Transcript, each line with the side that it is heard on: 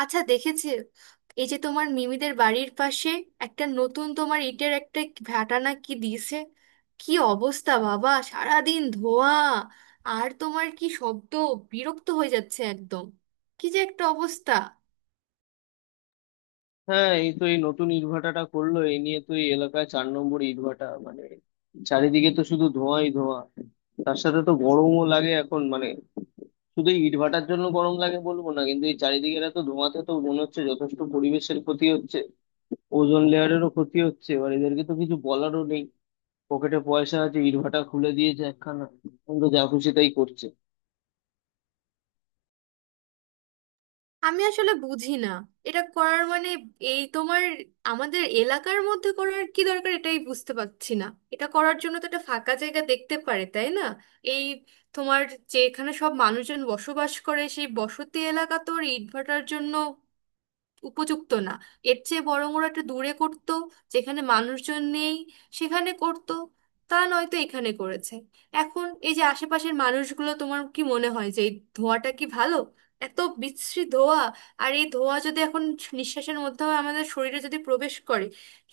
right: আচ্ছা দেখেছি। এই যে তোমার মিমিদের বাড়ির পাশে একটা নতুন তোমার ইটের একটা ভাটা না কি দিয়েছে, কি অবস্থা বাবা, সারাদিন ধোয়া আর তোমার কি শব্দ! বিরক্ত হয়ে যাচ্ছে একদম, কি যে একটা অবস্থা।
left: হ্যাঁ, এই তো এই নতুন ইটভাটাটা করলো। এই নিয়ে তো এই এলাকায় চার নম্বর ইটভাটা, মানে চারিদিকে তো শুধু ধোঁয়াই ধোঁয়া। তার সাথে তো গরমও লাগে এখন, মানে শুধু এই ইটভাটার জন্য গরম লাগে বলবো না, কিন্তু এই চারিদিকে এত ধোঁয়াতে তো মনে হচ্ছে যথেষ্ট পরিবেশের ক্ষতি হচ্ছে, ওজোন লেয়ারেরও ক্ষতি হচ্ছে। এবার এদেরকে তো কিছু বলারও নেই, পকেটে পয়সা আছে, ইটভাটা খুলে দিয়েছে একখানা, এখন তো যা খুশি তাই করছে।
right: আমি আসলে বুঝি না এটা করার মানে, এই তোমার আমাদের এলাকার মধ্যে করার কি দরকার, এটাই বুঝতে পারছি না। এটা করার জন্য তো একটা ফাঁকা জায়গা দেখতে পারে, তাই না? এই তোমার যেখানে সব মানুষজন বসবাস করে সেই বসতি এলাকা তোর ইটভাটার জন্য উপযুক্ত না। এর চেয়ে বরং ওরা একটা দূরে করতো, যেখানে মানুষজন নেই সেখানে করতো। তা নয়তো এখানে করেছে। এখন এই যে আশেপাশের মানুষগুলো, তোমার কি মনে হয় যে এই ধোঁয়াটা কি ভালো? এত বিশ্রী ধোঁয়া! আর এই ধোঁয়া যদি এখন নিঃশ্বাসের মাধ্যমে আমাদের শরীরে যদি প্রবেশ করে,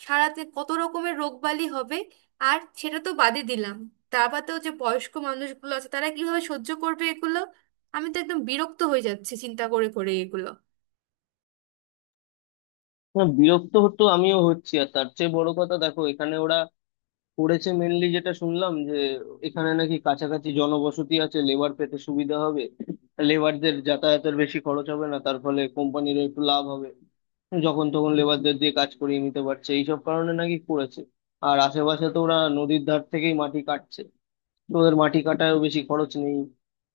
right: সারাতে কত রকমের রোগবালি হবে। আর সেটা তো বাদই দিলাম, তার বাদেও যে বয়স্ক মানুষগুলো আছে তারা কিভাবে সহ্য করবে এগুলো। আমি তো একদম বিরক্ত হয়ে যাচ্ছি চিন্তা করে করে এগুলো।
left: হ্যাঁ, বিরক্ত হতো আমিও হচ্ছি, আর তার চেয়ে বড় কথা দেখো, এখানে করেছে মেনলি, যেটা শুনলাম যে এখানে নাকি কাছাকাছি জনবসতি আছে, লেবার পেতে সুবিধা হবে, লেবারদের যাতায়াতের বেশি খরচ হবে না, তার ফলে কোম্পানিরও একটু লাভ হবে, যখন তখন লেবারদের দিয়ে কাজ করিয়ে নিতে পারছে, এইসব কারণে নাকি করেছে। আর আশেপাশে তো ওরা নদীর ধার থেকেই মাটি কাটছে, তো ওদের মাটি কাটায়ও বেশি খরচ নেই,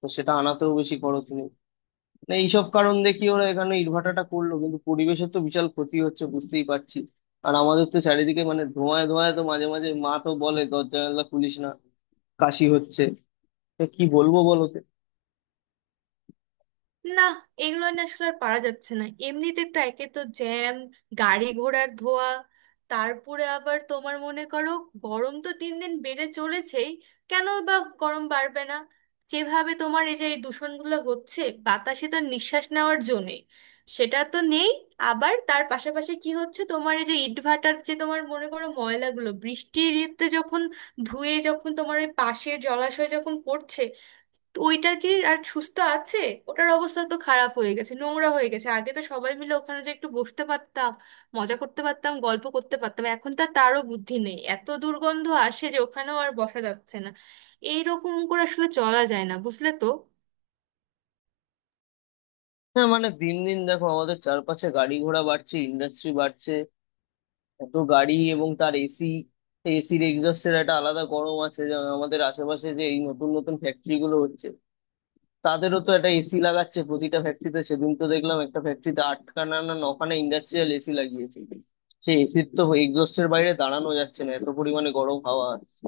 left: তো সেটা আনাতেও বেশি খরচ নেই। না, এইসব কারণ দেখি ওরা এখানে ইটভাটাটা করলো, কিন্তু পরিবেশের তো বিশাল ক্ষতি হচ্ছে, বুঝতেই পারছি। আর আমাদের তো চারিদিকে মানে ধোঁয়ায় ধোঁয়ায় তো মাঝে মাঝে মা তো বলে দরজা জানলা খুলিস না, কাশি হচ্ছে। তা কি বলবো বলো তো?
right: না এগুলো না আসলে আর পারা যাচ্ছে না। এমনিতে তো একে তো জ্যাম, গাড়ি ঘোড়ার ধোয়া, তারপরে আবার তোমার মনে করো গরম তো দিন দিন বেড়ে চলেছেই। কেন বা গরম বাড়বে না? যেভাবে তোমার এই যে এই দূষণগুলো হচ্ছে, বাতাসে তো নিঃশ্বাস নেওয়ার জন্যে সেটা তো নেই। আবার তার পাশাপাশি কি হচ্ছে, তোমার এই যে ইটভাটার যে তোমার মনে করো ময়লাগুলো বৃষ্টির ইতে যখন ধুয়ে যখন তোমার ওই পাশের জলাশয় যখন পড়ছে, তো ওইটা কি আর সুস্থ আছে? ওটার অবস্থা তো খারাপ হয়ে গেছে, নোংরা হয়ে গেছে। আগে তো সবাই মিলে ওখানে যে একটু বসতে পারতাম, মজা করতে পারতাম, গল্প করতে পারতাম, এখন তো আর তারও বুদ্ধি নেই, এত দুর্গন্ধ আসে যে ওখানেও আর বসা যাচ্ছে না। এইরকম করে আসলে চলা যায় না, বুঝলে তো?
left: হ্যাঁ, মানে দিন দিন দেখো আমাদের চারপাশে গাড়ি ঘোড়া বাড়ছে, ইন্ডাস্ট্রি বাড়ছে, এত গাড়ি এবং তার এসি, এসির এক্সস্টের একটা আলাদা গরম আছে। যা আমাদের আশেপাশে যে এই নতুন নতুন ফ্যাক্টরি গুলো হচ্ছে, তাদেরও তো একটা এসি লাগাচ্ছে প্রতিটা ফ্যাক্টরিতে। সেদিন তো দেখলাম একটা ফ্যাক্টরিতে আটখানা না নখানা ইন্ডাস্ট্রিয়াল এসি লাগিয়েছে। সেই এসির তো এক্সস্টের বাইরে দাঁড়ানো যাচ্ছে না, এত পরিমাণে গরম হাওয়া আসছে।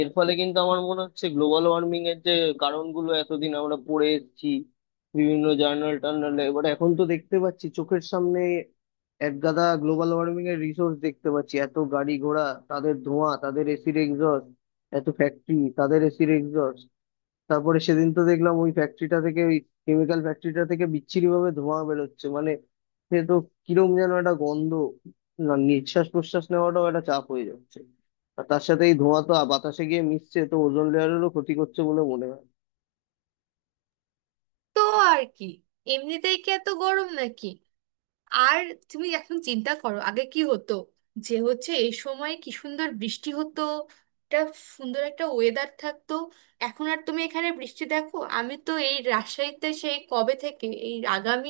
left: এর ফলে কিন্তু আমার মনে হচ্ছে গ্লোবাল ওয়ার্মিং এর যে কারণগুলো এতদিন আমরা পড়ে এসেছি বিভিন্ন জার্নাল টার্নালে, এবার এখন তো দেখতে পাচ্ছি চোখের সামনে এক গাদা গ্লোবাল ওয়ার্মিং এর রিসোর্স দেখতে পাচ্ছি। এত গাড়ি ঘোড়া, তাদের ধোঁয়া, তাদের এসির এক্সস্ট, এত ফ্যাক্টরি, তাদের এসির এক্সস্ট। তারপরে সেদিন তো দেখলাম ওই ফ্যাক্টরিটা থেকে, ওই কেমিক্যাল ফ্যাক্টরিটা থেকে বিচ্ছিরি ভাবে ধোঁয়া বেরোচ্ছে, মানে সে তো কিরম যেন একটা গন্ধ, না নিঃশ্বাস প্রশ্বাস নেওয়াটাও একটা চাপ হয়ে যাচ্ছে। আর তার সাথে এই ধোঁয়া তো বাতাসে গিয়ে মিশছে, তো ওজোন লেয়ারেরও ক্ষতি করছে বলে মনে হয়।
right: তো আর কি, এমনিতেই কি এত গরম নাকি? আর তুমি এখন চিন্তা করো আগে কি হতো যে হচ্ছে, এই সময় কি সুন্দর বৃষ্টি হতো, একটা সুন্দর একটা ওয়েদার থাকতো। এখন আর তুমি এখানে বৃষ্টি দেখো? আমি তো এই রাজশাহীতে সেই কবে থেকে, এই আগামী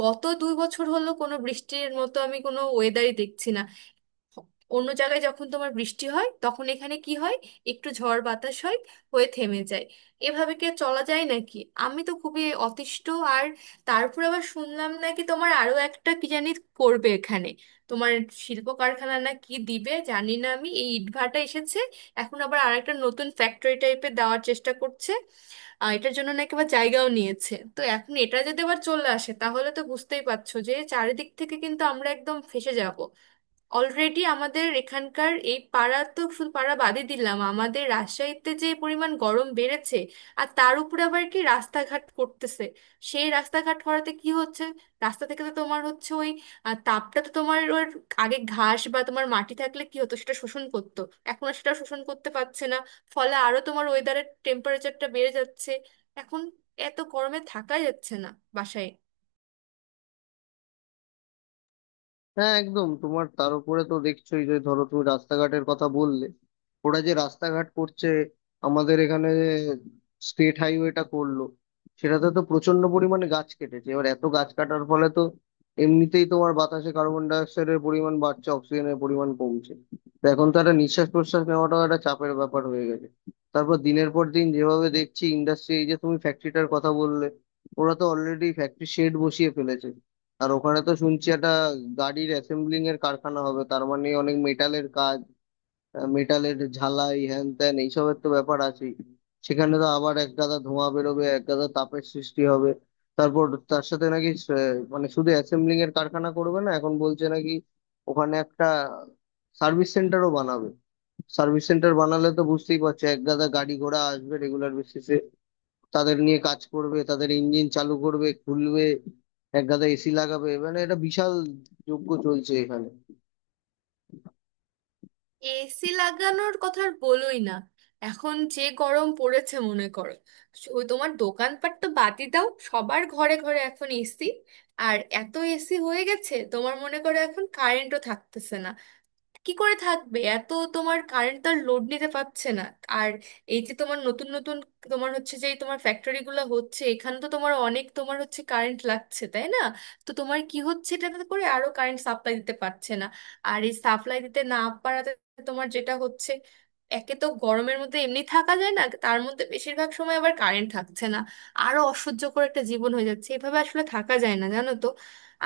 right: গত 2 বছর হলো কোনো বৃষ্টির মতো আমি কোনো ওয়েদারই দেখছি না। অন্য জায়গায় যখন তোমার বৃষ্টি হয় তখন এখানে কি হয়? একটু ঝড় বাতাস হয়, হয়ে থেমে যায়। এভাবে কি আর চলা যায় নাকি? আমি তো খুবই অতিষ্ঠ। আর তারপর আবার শুনলাম নাকি তোমার আরো একটা কি জানি করবে এখানে, তোমার শিল্প কারখানা না কি দিবে জানি না। আমি, এই ইটভাটা এসেছে, এখন আবার আরেকটা নতুন ফ্যাক্টরি টাইপের দেওয়ার চেষ্টা করছে। এটার জন্য নাকি আবার জায়গাও নিয়েছে। তো এখন এটা যদি আবার চলে আসে তাহলে তো বুঝতেই পারছো যে চারিদিক থেকে কিন্তু আমরা একদম ফেঁসে যাব। অলরেডি আমাদের এখানকার এই পাড়া, তো শুধু পাড়া বাদই দিলাম, আমাদের রাজশাহীতে যে পরিমাণ গরম বেড়েছে! আর তার উপরে আবার কি রাস্তাঘাট করতেছে, সেই রাস্তাঘাট করাতে কি হচ্ছে, রাস্তা থেকে তো তোমার হচ্ছে ওই তাপটা তো তোমার ওর, আগে ঘাস বা তোমার মাটি থাকলে কি হতো সেটা শোষণ করতো, এখন আর সেটা শোষণ করতে পারছে না, ফলে আরো তোমার ওয়েদারের টেম্পারেচারটা বেড়ে যাচ্ছে। এখন এত গরমে থাকাই যাচ্ছে না বাসায়।
left: হ্যাঁ, একদম, তোমার তার উপরে তো দেখছোই যে ধরো তুমি রাস্তাঘাটের কথা বললে, ওরা যে রাস্তাঘাট করছে আমাদের এখানে, স্টেট হাইওয়েটা করলো, সেটাতে তো প্রচন্ড পরিমাণে গাছ কেটেছে। এবার এত গাছ কাটার ফলে তো এমনিতেই তোমার বাতাসে কার্বন ডাই অক্সাইডের পরিমাণ বাড়ছে, অক্সিজেনের পরিমাণ কমছে, তো এখন তো একটা নিঃশ্বাস প্রশ্বাস নেওয়াটাও একটা চাপের ব্যাপার হয়ে গেছে। তারপর দিনের পর দিন যেভাবে দেখছি ইন্ডাস্ট্রি, এই যে তুমি ফ্যাক্টরিটার কথা বললে, ওরা তো অলরেডি ফ্যাক্টরি শেড বসিয়ে ফেলেছে। আর ওখানে তো শুনছি একটা গাড়ির অ্যাসেম্বলিং এর কারখানা হবে, তার মানে অনেক মেটালের কাজ, মেটালের ঝালাই হ্যান ত্যান এইসবের তো ব্যাপার আছে, সেখানে তো আবার এক গাদা ধোঁয়া বেরোবে, এক গাদা তাপের সৃষ্টি হবে। তারপর তার সাথে নাকি মানে শুধু অ্যাসেম্বলিং এর কারখানা করবে না, এখন বলছে নাকি ওখানে একটা সার্ভিস সেন্টারও বানাবে। সার্ভিস সেন্টার বানালে তো বুঝতেই পারছো এক গাদা গাড়ি ঘোড়া আসবে রেগুলার বেসিসে, তাদের নিয়ে কাজ করবে, তাদের ইঞ্জিন চালু করবে, খুলবে, এক গাদা এসি লাগাবে, মানে এটা বিশাল যজ্ঞ চলছে এখানে।
right: এসি লাগানোর কথা আর বলোই না। এখন যে গরম পড়েছে মনে করো, ওই তোমার দোকানপাট তো বাদই দাও, সবার ঘরে ঘরে এখন এসি। আর এত এসি হয়ে গেছে তোমার মনে করো এখন কারেন্টও থাকতেছে না। কি করে থাকবে? এত তোমার কারেন্ট তার লোড নিতে পারছে না। আর এই যে তোমার নতুন নতুন তোমার হচ্ছে যে তোমার ফ্যাক্টরি গুলো হচ্ছে, এখানে তো তোমার অনেক তোমার হচ্ছে কারেন্ট লাগছে, তাই না? তো তোমার কি হচ্ছে, এটাতে করে আরো কারেন্ট সাপ্লাই দিতে পারছে না। আর এই সাপ্লাই দিতে না পারাতে তোমার যেটা হচ্ছে, একে তো গরমের মধ্যে এমনি থাকা যায় না, তার মধ্যে বেশিরভাগ সময় আবার কারেন্ট থাকছে না। আরো অসহ্যকর একটা জীবন হয়ে যাচ্ছে। এভাবে আসলে থাকা যায় না জানো তো।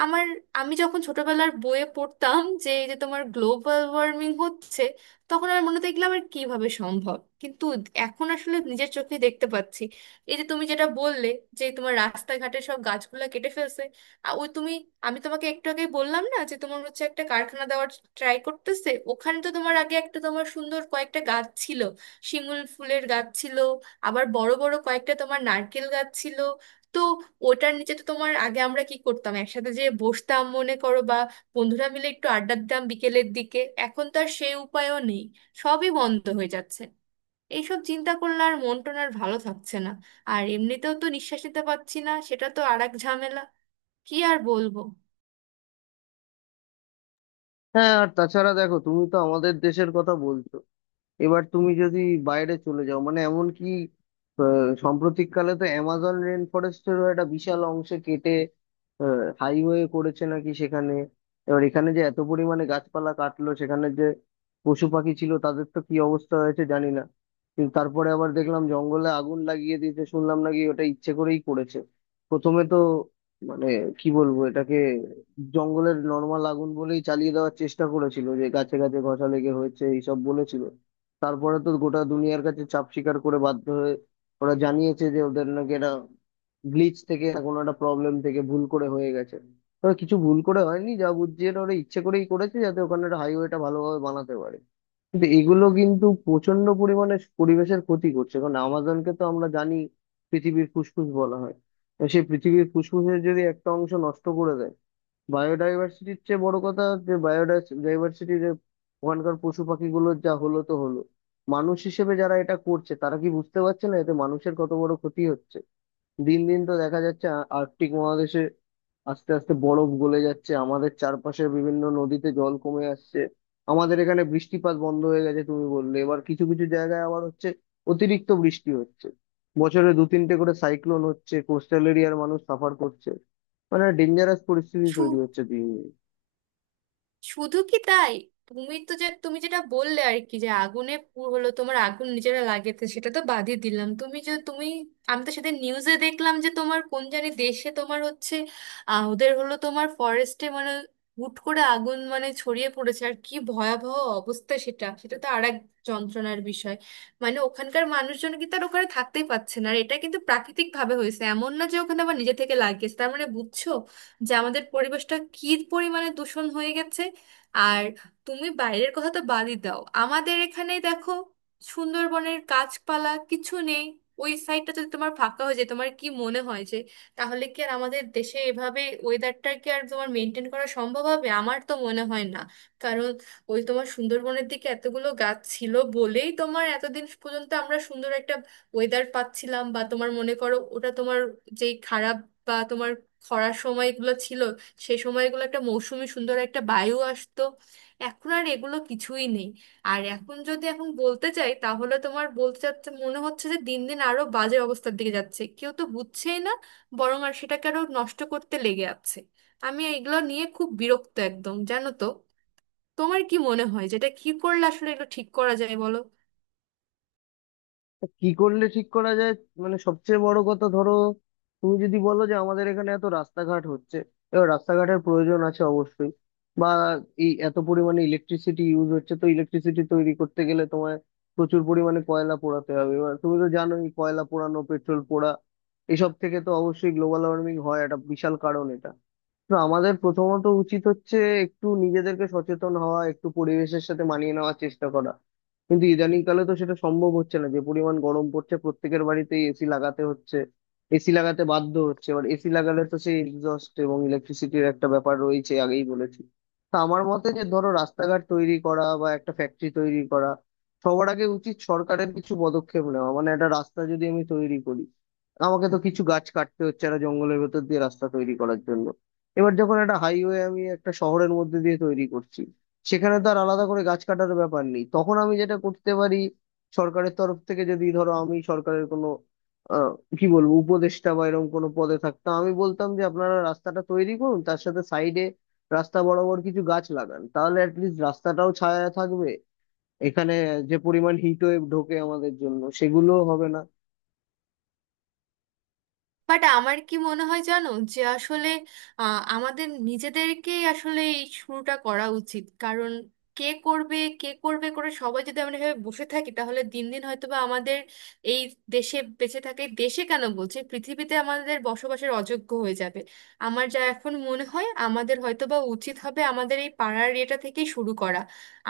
right: আমার, আমি যখন ছোটবেলার বইয়ে পড়তাম যে এই যে তোমার গ্লোবাল ওয়ার্মিং হচ্ছে, তখন আমার মনে হতো এগুলো আবার কিভাবে সম্ভব, কিন্তু এখন আসলে নিজের চোখে দেখতে পাচ্ছি। এই যে তুমি যেটা বললে যে তোমার রাস্তাঘাটে সব গাছগুলা কেটে ফেলছে, আর ওই তুমি, আমি তোমাকে একটু আগে বললাম না যে তোমার হচ্ছে একটা কারখানা দেওয়ার ট্রাই করতেছে, ওখানে তো তোমার আগে একটা তোমার সুন্দর কয়েকটা গাছ ছিল, শিমুল ফুলের গাছ ছিল, আবার বড় বড় কয়েকটা তোমার নারকেল গাছ ছিল। তো ওটার নিচে তো তোমার আগে আমরা কি করতাম একসাথে, যে বসতাম মনে করো বা বন্ধুরা মিলে একটু আড্ডা দিতাম বিকেলের দিকে। এখন তো আর সেই উপায়ও নেই, সবই বন্ধ হয়ে যাচ্ছে। এইসব চিন্তা করলে আর মন টন আর ভালো থাকছে না। আর এমনিতেও তো নিঃশ্বাস নিতে পারছি না, সেটা তো আর এক ঝামেলা। কি আর বলবো।
left: হ্যাঁ আর তাছাড়া দেখো, তুমি তো আমাদের দেশের কথা বলছো, এবার তুমি যদি বাইরে চলে যাও, মানে এমন কি আহ, সাম্প্রতিককালে তো অ্যামাজন রেন ফরেস্টেরও একটা বিশাল অংশ কেটে হাইওয়ে করেছে নাকি সেখানে। এবার এখানে যে এত পরিমাণে গাছপালা কাটলো, সেখানে যে পশু পাখি ছিল তাদের তো কি অবস্থা হয়েছে জানি না, কিন্তু তারপরে আবার দেখলাম জঙ্গলে আগুন লাগিয়ে দিয়েছে, শুনলাম নাকি ওটা ইচ্ছে করেই করেছে। প্রথমে তো মানে কি বলবো এটাকে, জঙ্গলের নর্মাল আগুন বলেই চালিয়ে দেওয়ার চেষ্টা করেছিল, যে গাছে গাছে ঘষা লেগে হয়েছে এইসব বলেছিল। তারপরে তো গোটা দুনিয়ার কাছে চাপ স্বীকার করে বাধ্য হয়ে ওরা জানিয়েছে যে ওদের নাকি এটা গ্লিচ থেকে না কোনো একটা প্রবলেম থেকে ভুল করে হয়ে গেছে। তবে কিছু ভুল করে হয়নি, যা বুঝছি এটা ওরা ইচ্ছে করেই করেছে, যাতে ওখানে একটা হাইওয়েটা ভালোভাবে বানাতে পারে। কিন্তু এগুলো কিন্তু প্রচন্ড পরিমাণে পরিবেশের ক্ষতি করছে, কারণ আমাজনকে তো আমরা জানি পৃথিবীর ফুসফুস বলা হয়। তো সেই পৃথিবীর ফুসফুসের যদি একটা অংশ নষ্ট করে দেয়, বায়োডাইভার্সিটির চেয়ে বড় কথা, যে বায়োডাইভার্সিটির ওখানকার পশু পাখিগুলো যা হলো তো হলো, মানুষ হিসেবে যারা এটা করছে তারা কি বুঝতে পারছে না এতে মানুষের কত বড় ক্ষতি হচ্ছে? দিন দিন তো দেখা যাচ্ছে আর্কটিক মহাদেশে আস্তে আস্তে বরফ গলে যাচ্ছে, আমাদের চারপাশের বিভিন্ন নদীতে জল কমে আসছে, আমাদের এখানে বৃষ্টিপাত বন্ধ হয়ে গেছে, তুমি বললে এবার কিছু কিছু জায়গায় আবার হচ্ছে অতিরিক্ত বৃষ্টি হচ্ছে, বছরে দু তিনটে করে সাইক্লোন হচ্ছে, কোস্টাল এরিয়ার মানুষ সাফার করছে, মানে ডেঞ্জারাস পরিস্থিতি তৈরি হচ্ছে দিন দিন।
right: শুধু কি তাই? তুমি তো যে তুমি যেটা বললে আর কি, যে আগুনে হলো তোমার আগুন নিজেরা লাগিয়েছে, সেটা তো বাদই দিলাম। তুমি, আমি তো সেদিন নিউজে দেখলাম যে তোমার কোন জানি দেশে তোমার হচ্ছে ওদের হলো তোমার ফরেস্টে মানে হুট করে আগুন মানে ছড়িয়ে পড়েছে, আর কি ভয়াবহ অবস্থা! সেটা সেটা তো আর এক যন্ত্রণার বিষয়। মানে ওখানকার মানুষজন কিন্তু আর ওখানে থাকতেই পারছে না। আর এটা কিন্তু প্রাকৃতিক ভাবে হয়েছে, এমন না যে ওখানে আবার নিজে থেকে লাগিয়েছে। তার মানে বুঝছো যে আমাদের পরিবেশটা কি পরিমাণে দূষণ হয়ে গেছে। আর তুমি বাইরের কথা তো বাদই দাও, আমাদের এখানে দেখো সুন্দরবনের গাছপালা কিছু নেই। ওই সাইডটা যদি তোমার ফাঁকা হয়ে যায়, তোমার কি মনে হয় যে তাহলে কি আর আমাদের দেশে এভাবে ওয়েদারটা কি আর তোমার মেনটেন করা সম্ভব হবে? আমার তো মনে হয় না। কারণ ওই তোমার সুন্দরবনের দিকে এতগুলো গাছ ছিল বলেই তোমার এতদিন পর্যন্ত আমরা সুন্দর একটা ওয়েদার পাচ্ছিলাম, বা তোমার মনে করো ওটা তোমার যেই খারাপ বা তোমার খরার সময়গুলো ছিল, সে সময়গুলো একটা মৌসুমি সুন্দর একটা বায়ু আসতো। এখন আর এগুলো কিছুই নেই। আর এখন যদি এখন বলতে চাই, তাহলে তোমার বলতে চাচ্ছে মনে হচ্ছে যে দিন দিন আরো বাজে অবস্থার দিকে যাচ্ছে, কেউ তো বুঝছেই না, বরং আর সেটাকে আরো নষ্ট করতে লেগে আছে। আমি এগুলো নিয়ে খুব বিরক্ত একদম, জানো তো। তোমার কি মনে হয়, যেটা কি করলে আসলে এগুলো ঠিক করা যায় বলো?
left: তা কি করলে ঠিক করা যায়, মানে সবচেয়ে বড় কথা ধরো, তুমি যদি বলো যে আমাদের এখানে এত রাস্তাঘাট হচ্ছে, এবার রাস্তাঘাটের প্রয়োজন আছে অবশ্যই, বা এই এত পরিমাণে ইলেকট্রিসিটি ইউজ হচ্ছে, তো ইলেকট্রিসিটি তৈরি করতে গেলে তোমায় প্রচুর পরিমাণে কয়লা পোড়াতে হবে। এবার তুমি তো জানোই কয়লা পোড়ানো, পেট্রোল পোড়া, এসব থেকে তো অবশ্যই গ্লোবাল ওয়ার্মিং হয়, একটা বিশাল কারণ এটা। তো আমাদের প্রথমত উচিত হচ্ছে একটু নিজেদেরকে সচেতন হওয়া, একটু পরিবেশের সাথে মানিয়ে নেওয়ার চেষ্টা করা, কিন্তু ইদানিং কালে তো সেটা সম্ভব হচ্ছে না, যে পরিমাণ গরম পড়ছে প্রত্যেকের বাড়িতেই এসি লাগাতে হচ্ছে, এসি লাগাতে বাধ্য হচ্ছে। এবার এসি লাগালে তো সেই এক্সস্ট এবং ইলেকট্রিসিটির একটা ব্যাপার রয়েছে, আগেই বলেছি। তা আমার মতে যে ধরো রাস্তাঘাট তৈরি করা বা একটা ফ্যাক্টরি তৈরি করা, সবার আগে উচিত সরকারের কিছু পদক্ষেপ নেওয়া। মানে একটা রাস্তা যদি আমি তৈরি করি, আমাকে তো কিছু গাছ কাটতে হচ্ছে একটা জঙ্গলের ভেতর দিয়ে রাস্তা তৈরি করার জন্য। এবার যখন একটা হাইওয়ে আমি একটা শহরের মধ্যে দিয়ে তৈরি করছি, সেখানে তো আর আলাদা করে গাছ কাটার ব্যাপার নেই, তখন আমি যেটা করতে পারি, সরকারের তরফ থেকে যদি ধরো আমি সরকারের কোনো আহ, কি বলবো উপদেষ্টা বা এরকম কোনো পদে থাকতাম, আমি বলতাম যে আপনারা রাস্তাটা তৈরি করুন, তার সাথে সাইডে রাস্তা বরাবর কিছু গাছ লাগান, তাহলে অ্যাটলিস্ট রাস্তাটাও ছায়া থাকবে, এখানে যে পরিমাণ হিট ওয়েভ ঢোকে আমাদের জন্য সেগুলো হবে না।
right: বাট আমার কি মনে হয় জানো, যে আসলে আমাদের নিজেদেরকেই আসলে এই শুরুটা করা উচিত। কারণ কে করবে কে করবে করে সবাই যদি আমরা এভাবে বসে থাকি, তাহলে দিন দিন হয়তোবা আমাদের এই দেশে বেঁচে থাকে, দেশে কেন বলছে, পৃথিবীতে আমাদের বসবাসের অযোগ্য হয়ে যাবে। আমার যা এখন মনে হয়, আমাদের হয়তোবা উচিত হবে আমাদের এই পাড়ার এটা থেকেই শুরু করা।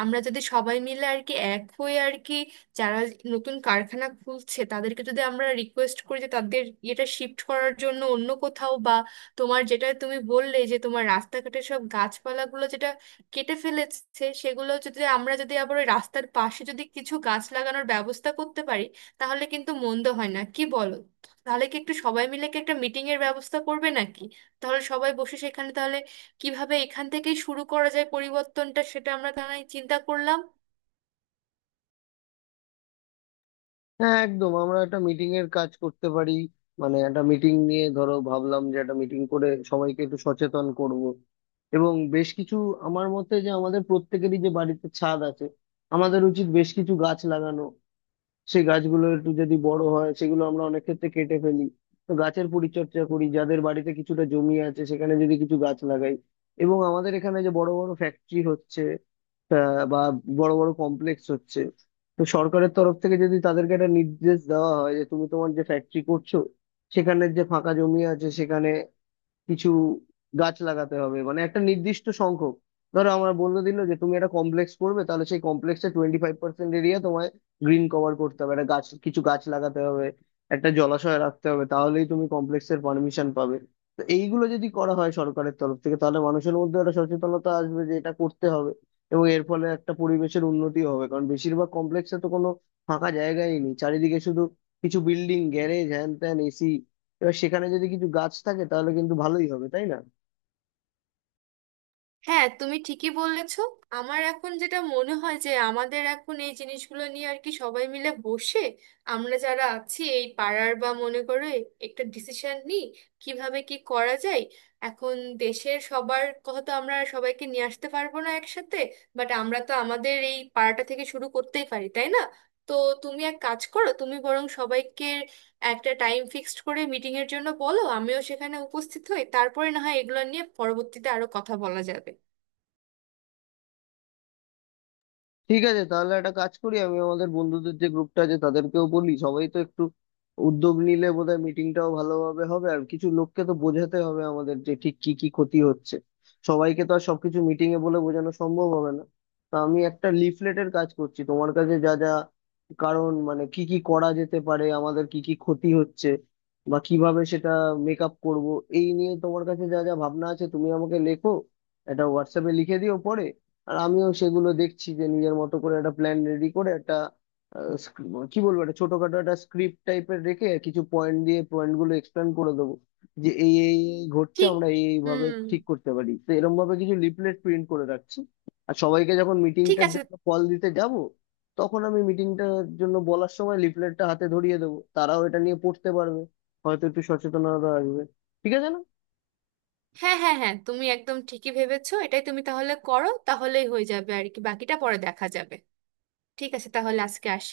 right: আমরা যদি সবাই মিলে আর কি এক হয়ে আর কি, যারা নতুন কারখানা খুলছে তাদেরকে যদি আমরা রিকোয়েস্ট করি যে তাদের এটা শিফট করার জন্য অন্য কোথাও, বা তোমার যেটা তুমি বললে যে তোমার রাস্তাঘাটের সব গাছপালাগুলো যেটা কেটে ফেলেছে, সেগুলো যদি আমরা যদি আবার ওই রাস্তার পাশে যদি কিছু গাছ লাগানোর ব্যবস্থা করতে পারি, তাহলে কিন্তু মন্দ হয় না, কি বলো? তাহলে কি একটু সবাই মিলে কি একটা মিটিং এর ব্যবস্থা করবে নাকি? তাহলে সবাই বসে সেখানে, তাহলে কিভাবে এখান থেকেই শুরু করা যায় পরিবর্তনটা, সেটা আমরা তাহলে চিন্তা করলাম।
left: হ্যাঁ একদম, আমরা একটা মিটিং এর কাজ করতে পারি, মানে একটা মিটিং নিয়ে ধরো ভাবলাম যে একটা মিটিং করে সবাইকে একটু সচেতন করব এবং বেশ কিছু, আমার মতে যে আমাদের প্রত্যেকেরই যে বাড়িতে ছাদ আছে, আমাদের উচিত বেশ কিছু গাছ লাগানো। সেই গাছগুলো একটু যদি বড় হয় সেগুলো আমরা অনেক ক্ষেত্রে কেটে ফেলি, তো গাছের পরিচর্যা করি, যাদের বাড়িতে কিছুটা জমি আছে সেখানে যদি কিছু গাছ লাগাই। এবং আমাদের এখানে যে বড় বড় ফ্যাক্টরি হচ্ছে, বা বড় বড় কমপ্লেক্স হচ্ছে, তো সরকারের তরফ থেকে যদি তাদেরকে একটা নির্দেশ দেওয়া হয় যে তুমি তোমার যে ফ্যাক্টরি করছো, সেখানের যে ফাঁকা জমি আছে সেখানে কিছু গাছ লাগাতে হবে, মানে একটা নির্দিষ্ট সংখ্যক। ধরো আমার বলে দিল যে তুমি একটা কমপ্লেক্স করবে, তাহলে সেই কমপ্লেক্সে 25% এরিয়া তোমায় গ্রিন কভার করতে হবে, একটা গাছ কিছু গাছ লাগাতে হবে, একটা জলাশয় রাখতে হবে, তাহলেই তুমি কমপ্লেক্সের পারমিশন পাবে। তো এইগুলো যদি করা হয় সরকারের তরফ থেকে, তাহলে মানুষের মধ্যে একটা সচেতনতা আসবে যে এটা করতে হবে, এবং এর ফলে একটা পরিবেশের উন্নতি হবে। কারণ বেশিরভাগ কমপ্লেক্সে তো কোনো ফাঁকা জায়গাই নেই, চারিদিকে শুধু কিছু বিল্ডিং, গ্যারেজ, হ্যান ত্যান, এসি। এবার সেখানে যদি কিছু গাছ থাকে তাহলে কিন্তু ভালোই হবে তাই না?
right: হ্যাঁ, তুমি ঠিকই বলেছ। আমার এখন যেটা মনে হয় যে আমাদের এখন এই জিনিসগুলো নিয়ে আর কি সবাই মিলে বসে, আমরা যারা আছি এই পাড়ার বা মনে করে, একটা ডিসিশন নিই কিভাবে কি করা যায়। এখন দেশের সবার কথা তো আমরা সবাইকে নিয়ে আসতে পারবো না একসাথে, বাট আমরা তো আমাদের এই পাড়াটা থেকে শুরু করতেই পারি, তাই না? তো তুমি এক কাজ করো, তুমি বরং সবাইকে একটা টাইম ফিক্সড করে মিটিং এর জন্য বলো, আমিও সেখানে উপস্থিত হই, তারপরে না হয় এগুলো নিয়ে পরবর্তীতে আরো কথা বলা যাবে।
left: ঠিক আছে, তাহলে একটা কাজ করি, আমি আমাদের বন্ধুদের যে গ্রুপটা আছে তাদেরকেও বলি, সবাই তো একটু উদ্যোগ নিলে বোধহয় মিটিংটাও ভালোভাবে হবে, আর কিছু লোককে তো বোঝাতে হবে আমাদের যে ঠিক কি কি ক্ষতি হচ্ছে, সবাইকে তো আর সবকিছু মিটিং এ বলে বোঝানো সম্ভব হবে না। তা আমি একটা লিফলেটের কাজ করছি, তোমার কাছে যা যা কারণ মানে কি কি করা যেতে পারে, আমাদের কি কি ক্ষতি হচ্ছে, বা কিভাবে সেটা মেকআপ করব, এই নিয়ে তোমার কাছে যা যা ভাবনা আছে তুমি আমাকে লেখো, এটা হোয়াটসঅ্যাপে লিখে দিও পরে। আর আমিও সেগুলো দেখছি, যে নিজের মতো করে একটা প্ল্যান রেডি করে একটা কি বলবো, একটা ছোটখাটো একটা স্ক্রিপ্ট টাইপের রেখে কিছু পয়েন্ট দিয়ে পয়েন্ট গুলো এক্সপ্লেন করে দেবো যে এই এই এই ঘটছে,
right: ঠিক।
left: আমরা এই এই ভাবে
right: হুম।
left: ঠিক করতে পারি, তো এরকম ভাবে কিছু লিফলেট প্রিন্ট করে রাখছি। আর সবাইকে যখন
right: ঠিক
left: মিটিংটার
right: আছে।
left: জন্য কল দিতে যাব, তখন আমি মিটিংটার জন্য বলার সময় লিফলেটটা হাতে ধরিয়ে দেবো, তারাও এটা নিয়ে পড়তে পারবে, হয়তো একটু সচেতনতা আসবে। ঠিক আছে না?
right: হ্যাঁ, হ্যাঁ, হ্যাঁ, তুমি একদম ঠিকই ভেবেছো, এটাই তুমি তাহলে করো, তাহলেই হয়ে যাবে আর কি, বাকিটা পরে দেখা যাবে। ঠিক আছে, তাহলে আজকে আসি।